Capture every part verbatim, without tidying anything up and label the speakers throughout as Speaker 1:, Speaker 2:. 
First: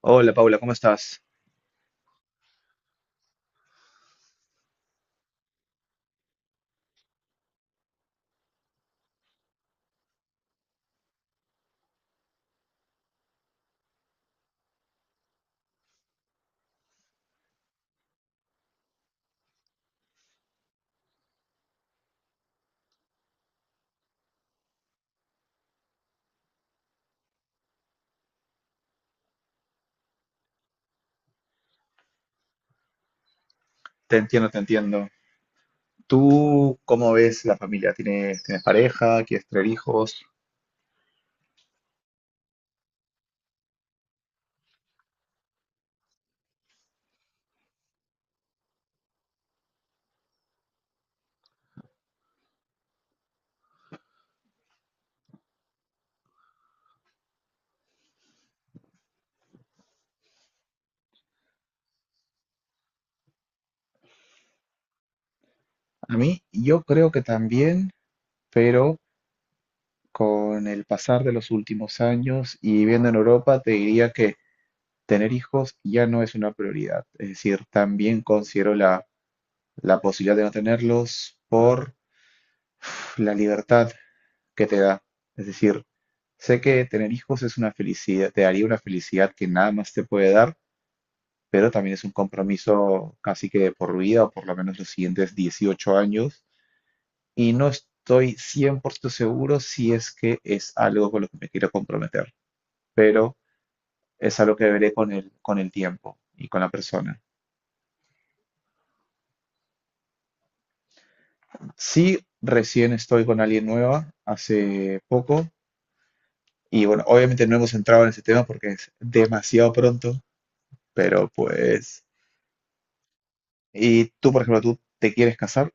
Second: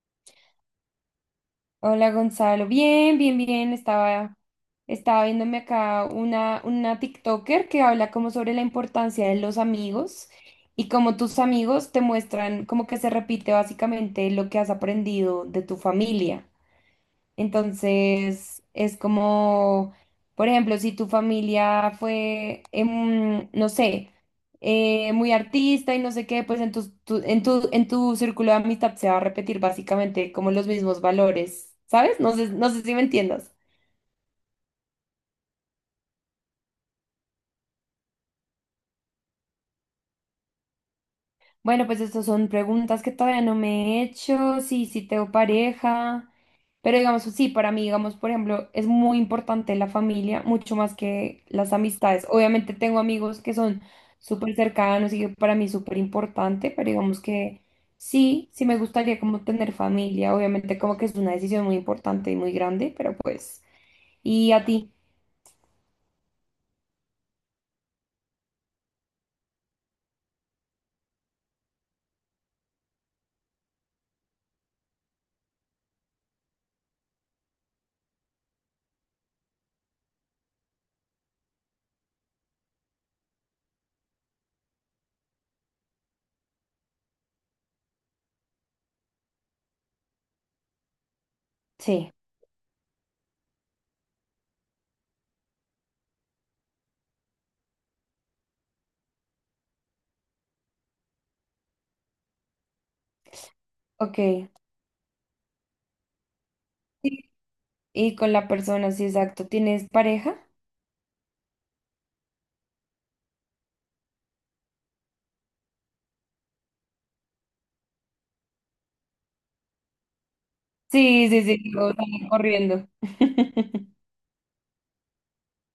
Speaker 1: Hola Paula, ¿cómo estás?
Speaker 2: Hola Gonzalo, bien, bien, bien. Estaba, estaba viéndome acá una, una TikToker que habla como sobre la importancia de los amigos y cómo tus amigos te muestran como que se repite básicamente lo que has aprendido de tu familia. Entonces, es como, por ejemplo, si tu familia fue, em, no sé, eh, muy artista y no sé qué, pues en tu, tu- en tu, en tu círculo de amistad se va a repetir básicamente como los mismos valores, ¿sabes? No sé, no sé si me entiendas.
Speaker 1: Te entiendo, te entiendo. ¿Tú cómo ves la familia? ¿Tienes, tienes pareja? ¿Quieres tener hijos?
Speaker 2: Bueno, pues estas son preguntas que todavía no me he hecho. Sí, sí tengo pareja, pero digamos, sí, para mí, digamos, por ejemplo, es muy importante la familia, mucho más que las amistades. Obviamente tengo amigos que son súper cercanos y que para mí es súper importante, pero digamos que sí, sí me gustaría como tener familia, obviamente como que es una decisión muy importante y muy grande, pero pues, ¿y a ti?
Speaker 1: A mí, yo creo que también, pero con el pasar de los últimos años y viviendo en Europa, te diría que tener hijos ya no es una prioridad. Es decir, también considero la, la posibilidad de no tenerlos por pf, la libertad que te da. Es decir, sé que tener hijos es una felicidad, te daría una felicidad que nada más te puede dar, pero también es
Speaker 2: Sí,
Speaker 1: un compromiso casi que de por vida, o por lo menos los siguientes dieciocho años, y no estoy cien por ciento seguro si es que es algo con lo que me quiero comprometer, pero es
Speaker 2: ok.
Speaker 1: algo que veré con el, con el tiempo y con la persona.
Speaker 2: Sí. Y con la persona, sí, exacto. ¿Tienes pareja?
Speaker 1: Sí, recién estoy con alguien nueva, hace poco, y bueno, obviamente no hemos entrado en ese tema porque es demasiado pronto, pero
Speaker 2: Sí, sí, sí, digo,
Speaker 1: pues...
Speaker 2: sale corriendo.
Speaker 1: ¿Y tú, por ejemplo, tú te quieres casar?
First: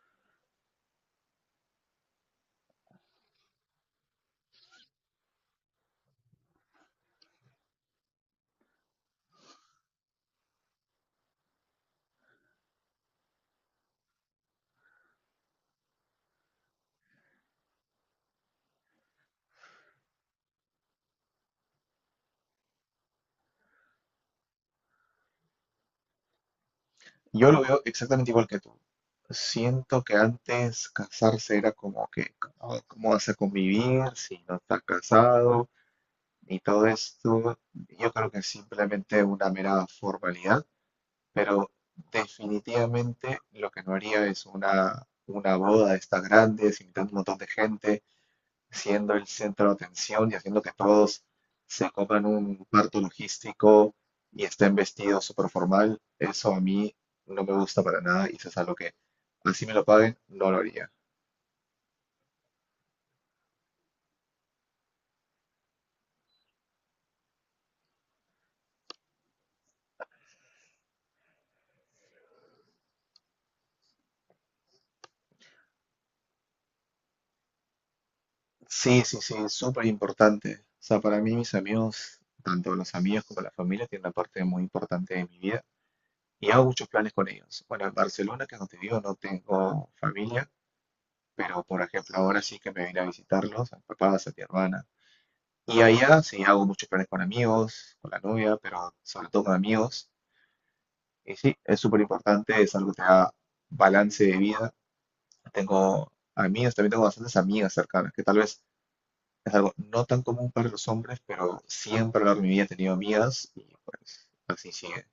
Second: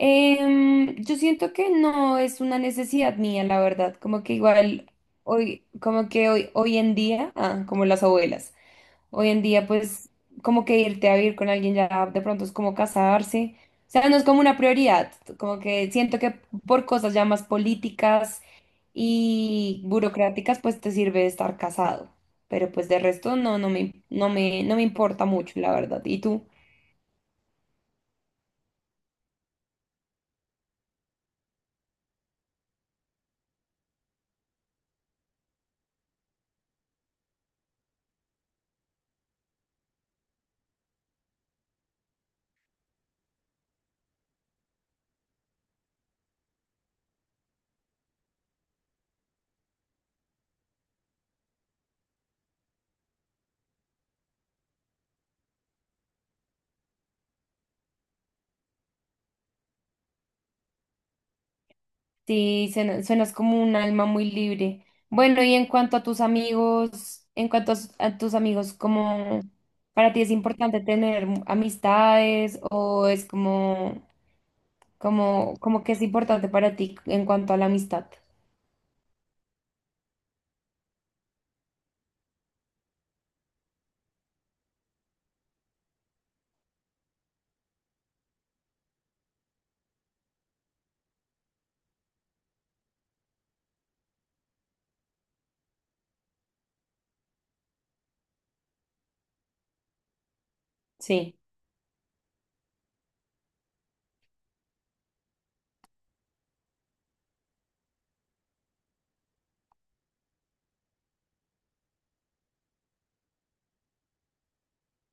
Speaker 2: Em, yo siento que no es una necesidad mía, la verdad. Como que igual hoy, como que hoy, hoy en día, ah, como las abuelas, hoy en día, pues, como que irte a vivir con alguien ya de pronto es como casarse. O sea, no es como una prioridad. Como que siento que por cosas ya más políticas y burocráticas, pues te sirve estar casado. Pero pues de resto no, no me, no me, no me importa mucho, la verdad. ¿Y tú?
Speaker 1: Yo lo veo exactamente igual que tú. Siento que antes casarse era como que, "Ah, ¿cómo vas a convivir si no estás casado?". Y todo esto, yo creo que es simplemente una mera formalidad, pero definitivamente lo que no haría es una, una boda de estas grandes, invitando un montón de gente, siendo el centro de atención y haciendo que todos se coman un parto logístico y estén vestidos súper formal. Eso a mí no me gusta para nada y eso es algo que, así me lo paguen, no lo haría.
Speaker 2: Sí, suena- suenas como un alma muy libre. Bueno, y en cuanto a tus amigos, en cuanto a, s- a tus amigos, ¿cómo para ti es importante tener mu- amistades o es como, como, como que es importante para ti en cuanto a la amistad?
Speaker 1: Sí, sí, sí, es súper importante. O sea, para mí mis amigos, tanto los amigos como la familia, tienen una parte muy importante de mi vida y hago muchos planes con ellos. Bueno, en Barcelona, que no te digo, no tengo familia, pero por ejemplo ahora sí que me vine a visitarlos, a mis papás, a mi hermana. Y, ajá, allá sí hago muchos planes con amigos, con la novia, pero sobre todo con amigos. Y
Speaker 2: Sí.
Speaker 1: sí, es súper importante, es algo que te da balance de vida. Tengo amigas, también tengo bastantes amigas cercanas, que tal vez es algo no tan común para los hombres, pero siempre a lo largo de mi vida he tenido amigas y pues así sigue.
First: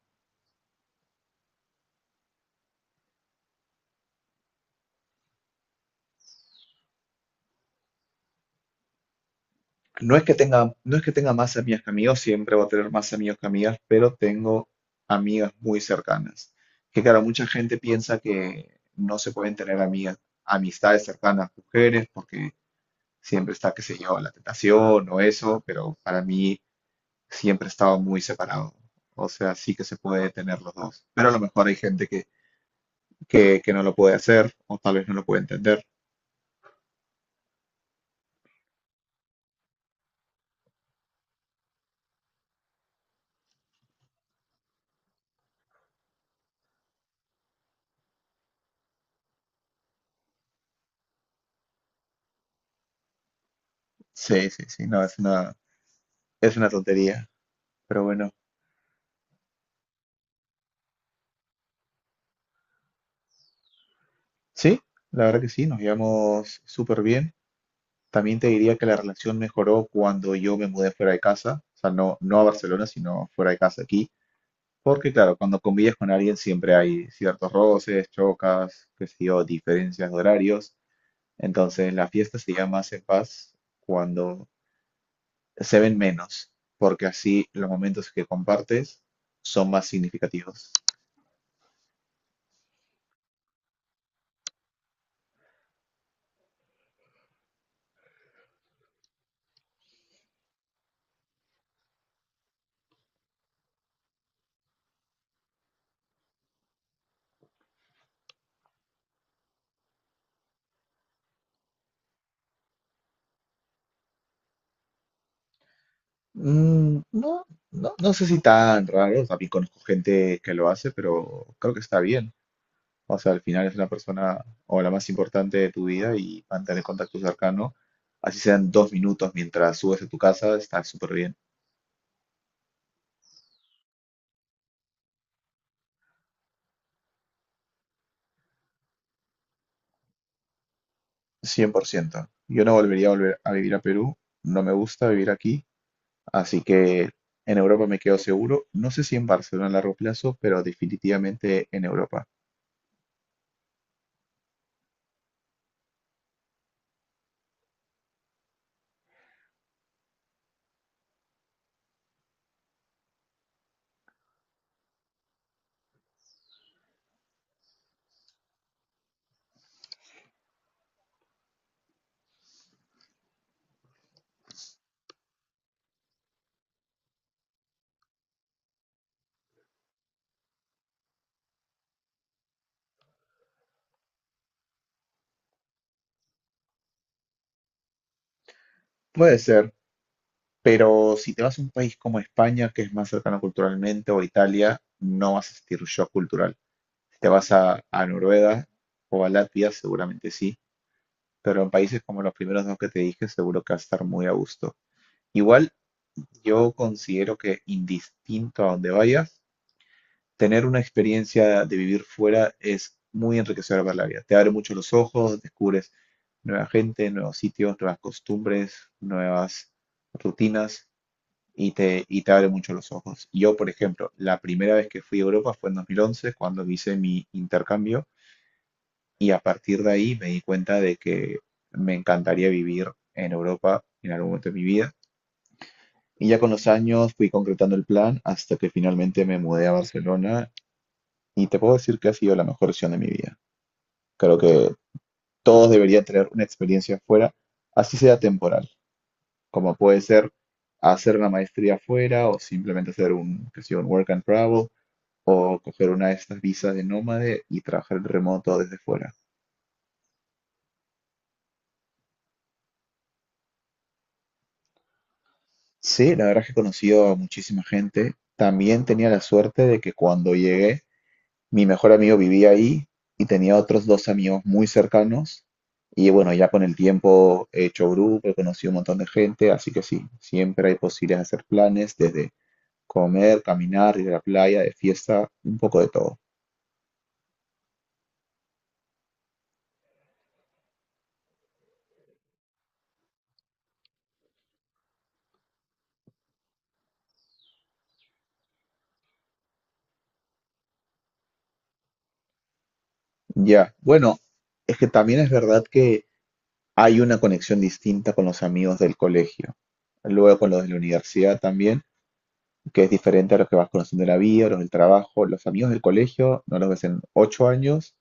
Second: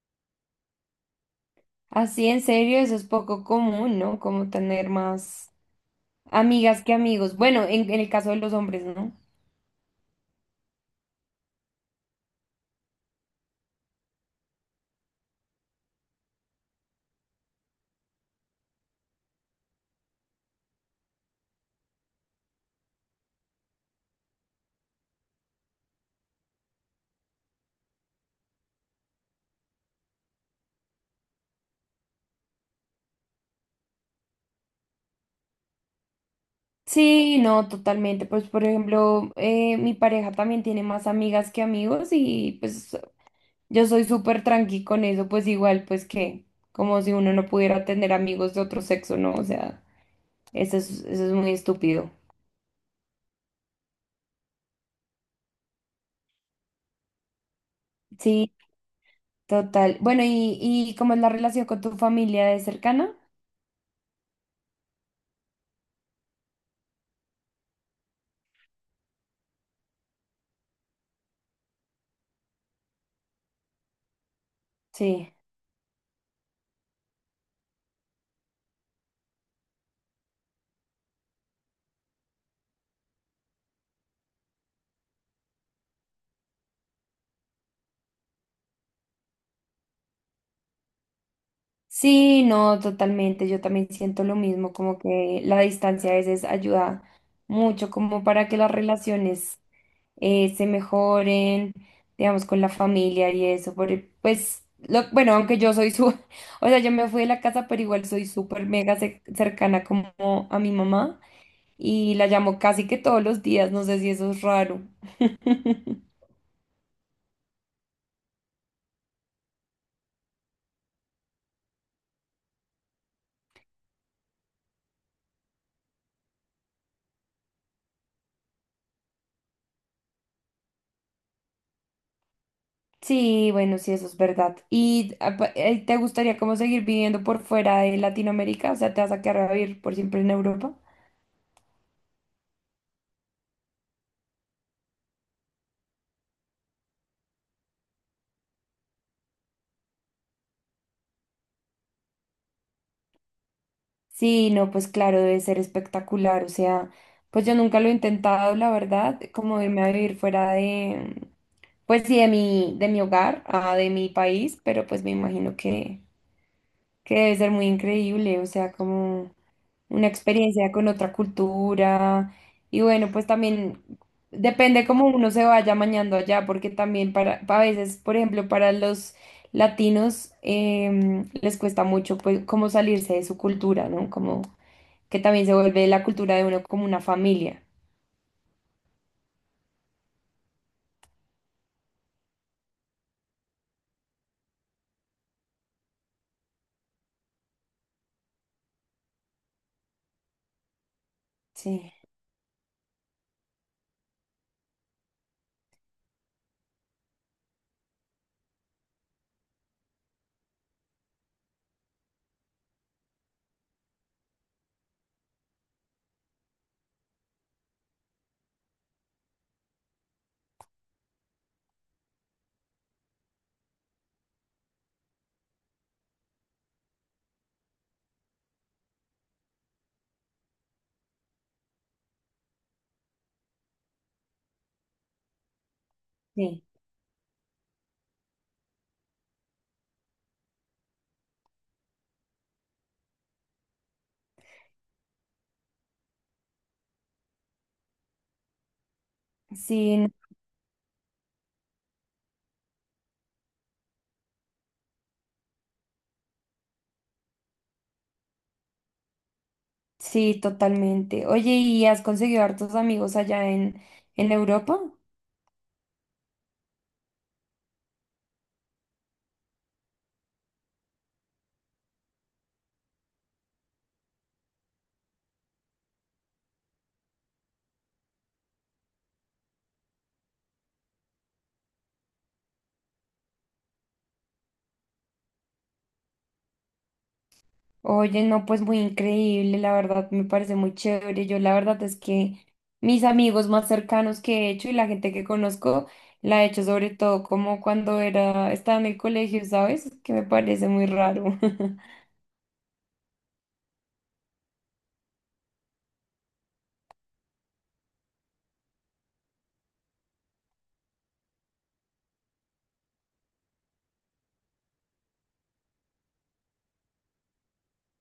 Speaker 2: Así, en serio, eso es poco común, ¿no? Como tener más amigas que amigos. Bueno, en, en el caso de los hombres, ¿no?
Speaker 1: No es que tenga, no es que tenga más amigas que amigos, siempre voy a tener más amigos que amigas, pero tengo amigas muy cercanas. Que claro, mucha gente piensa que no se pueden tener amigas, amistades cercanas mujeres, porque siempre está, qué sé yo, la tentación o eso, pero para mí siempre estaba muy separado. O sea, sí que se puede tener los dos. Pero a lo mejor hay gente que, que, que no lo puede hacer o tal vez no lo puede entender.
Speaker 2: Sí, no, totalmente. Pues, por ejemplo, eh, mi pareja también tiene más amigas que amigos y pues Yo soy súper tranqui con eso, pues igual, pues que, como si uno no pudiera tener amigos de otro sexo, ¿no? O sea, eso es, eso es muy estúpido.
Speaker 1: Sí, sí, sí, no, es una, es una tontería. Pero bueno.
Speaker 2: Sí, total. Bueno, ¿y, y cómo es la relación con tu familia? ¿Es cercana?
Speaker 1: Sí, la verdad que sí, nos llevamos súper bien. También te diría que la relación mejoró cuando yo me mudé fuera de casa, o sea, no, no a Barcelona, sino fuera de casa aquí. Porque
Speaker 2: Sí.
Speaker 1: claro, cuando convives con alguien siempre hay ciertos roces, chocas, qué sé yo, diferencias de horarios. Entonces la fiesta se llama más en paz cuando se ven menos, porque así los momentos que compartes son más significativos.
Speaker 2: Sí, no, totalmente. Yo también siento lo mismo, como que la distancia a veces ayuda mucho como para que las relaciones eh, se mejoren, digamos, con la familia y eso, por- e, pues, lo, bueno, aunque yo soy su, o sea, yo me fui de la casa, pero igual soy súper mega ce- cercana como a mi mamá y la llamo casi que todos los días, no sé si eso es raro.
Speaker 1: Mm, no, no, no sé si tan raro, también conozco gente que lo hace, pero creo que está bien. O sea, al final es una persona o la más importante de tu vida y mantener contacto cercano, así sean dos minutos mientras subes a tu casa, está súper bien.
Speaker 2: Sí, bueno, sí, eso es verdad. ¿Y ah, pa- eh, te gustaría como seguir viviendo por fuera de Latinoamérica? O sea, ¿te vas a quedar a vivir por siempre en Europa?
Speaker 1: Cien por ciento. Yo no volvería a volver a vivir a Perú, no me gusta vivir aquí, así que en Europa me quedo seguro. No sé si en Barcelona a largo plazo, pero definitivamente en Europa.
Speaker 2: Sí, no, pues claro, debe ser espectacular. O sea, pues yo nunca lo he intentado, la verdad, como irme a vivir fuera de, pues sí, de mi, de mi hogar, ah, de mi país, pero pues me imagino que, que, debe ser muy increíble. O sea, como una experiencia con otra cultura. Y bueno, pues también depende cómo uno se vaya mañando allá, porque también para, a veces, por ejemplo, para los latinos em, les cuesta mucho, pues, como salirse de su cultura, ¿no? Como que también se vuelve la cultura de uno como una familia.
Speaker 1: Puede ser, pero si te vas a un país como España, que es más cercano culturalmente, o Italia, no vas a sentir shock cultural. Si te vas a, a Noruega o a Latvia, seguramente sí, pero en
Speaker 2: Sí,
Speaker 1: países como los primeros dos que te dije, seguro que vas a estar muy a gusto. Igual, yo considero que indistinto a donde vayas, tener una experiencia de vivir fuera es muy enriquecedora para la vida. Te abre mucho los ojos, descubres nueva gente, nuevos sitios, nuevas costumbres, nuevas rutinas y te, y te abre mucho los ojos. Yo, por ejemplo, la primera vez que fui a Europa fue en dos mil once, cuando hice mi intercambio, y a partir de ahí me di cuenta de que me encantaría vivir en Europa en algún momento de mi vida. Y ya con
Speaker 2: sí,
Speaker 1: los años fui concretando el plan hasta que finalmente me mudé a Barcelona y te puedo decir que ha sido la mejor decisión de mi vida. Creo que todos deberían tener una experiencia afuera, así sea temporal, como
Speaker 2: sí,
Speaker 1: puede
Speaker 2: no-
Speaker 1: ser hacer una maestría afuera o simplemente hacer un, que sea, un work and travel o coger una de estas visas de nómade y trabajar en remoto desde fuera.
Speaker 2: sí, totalmente. Oye, ¿y has conseguido hartos amigos allá en, en Europa?
Speaker 1: Sí, la verdad es que he conocido a muchísima gente. También tenía la suerte de que cuando llegué, mi mejor amigo vivía ahí y tenía otros dos amigos muy cercanos. Y bueno, ya con el tiempo he hecho grupo, he conocido un montón de gente, así que sí, siempre hay posibilidades de hacer planes, desde comer, caminar, ir a la playa, de fiesta, un poco de todo.
Speaker 2: Oye, no, pues muy increíble, la verdad, me parece muy chévere. Yo la verdad es que mis amigos más cercanos que he hecho y la gente que conozco, la he hecho sobre todo como cuando era, estaba en el colegio, ¿sabes? Que me parece muy raro.
Speaker 1: Ya, bueno, es que también es verdad que hay una conexión distinta con los amigos del colegio, luego con los de la universidad también, que es diferente a los que vas conociendo en la vida, los del trabajo. Los amigos del colegio no los ves en ocho años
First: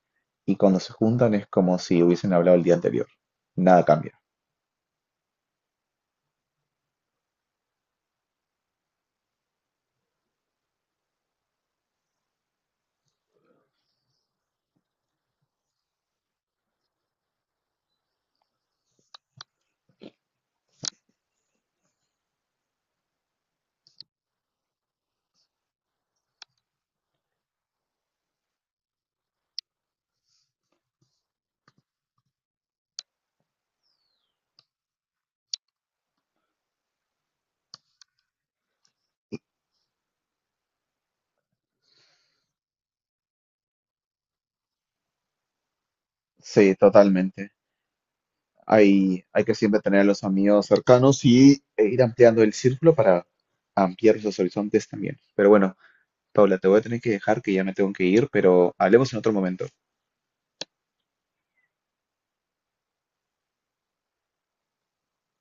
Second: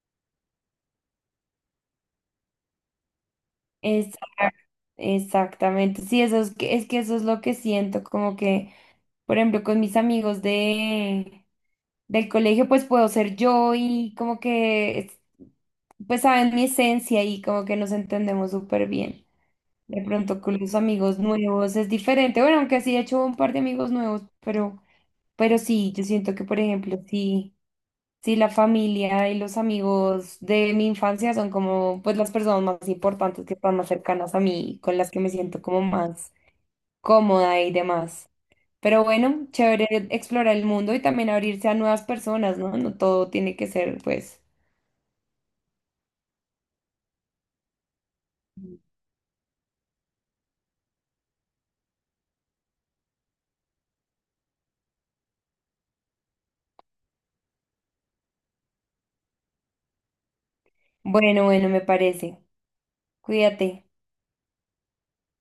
Speaker 1: y cuando se juntan es como si hubiesen hablado el día anterior. Nada cambia.
Speaker 2: Exacto. Exactamente, sí, eso es que, es que eso es lo que siento, como que Por ejemplo, con mis amigos de, del colegio, pues puedo ser yo y como que, es- pues saben mi esencia y como que nos entendemos súper bien. De pronto con los amigos nuevos es diferente. Bueno, aunque sí he hecho un par de amigos nuevos, pero, pero sí, yo siento que, por ejemplo, sí, sí la familia y los amigos de mi infancia son como, pues las personas más importantes que están más cercanas a mí, con las que me siento como más cómoda y demás. Pero bueno, chévere explorar el mundo y también abrirse a nuevas personas, ¿no? No todo tiene que ser, pues.
Speaker 1: Sí, totalmente. Hay, hay que siempre tener a los amigos cercanos y e ir ampliando el círculo para ampliar los horizontes también. Pero bueno, Paula, te voy a tener que dejar que ya me tengo que ir, pero hablemos en otro momento.
Speaker 2: Bueno, bueno, me parece. Cuídate.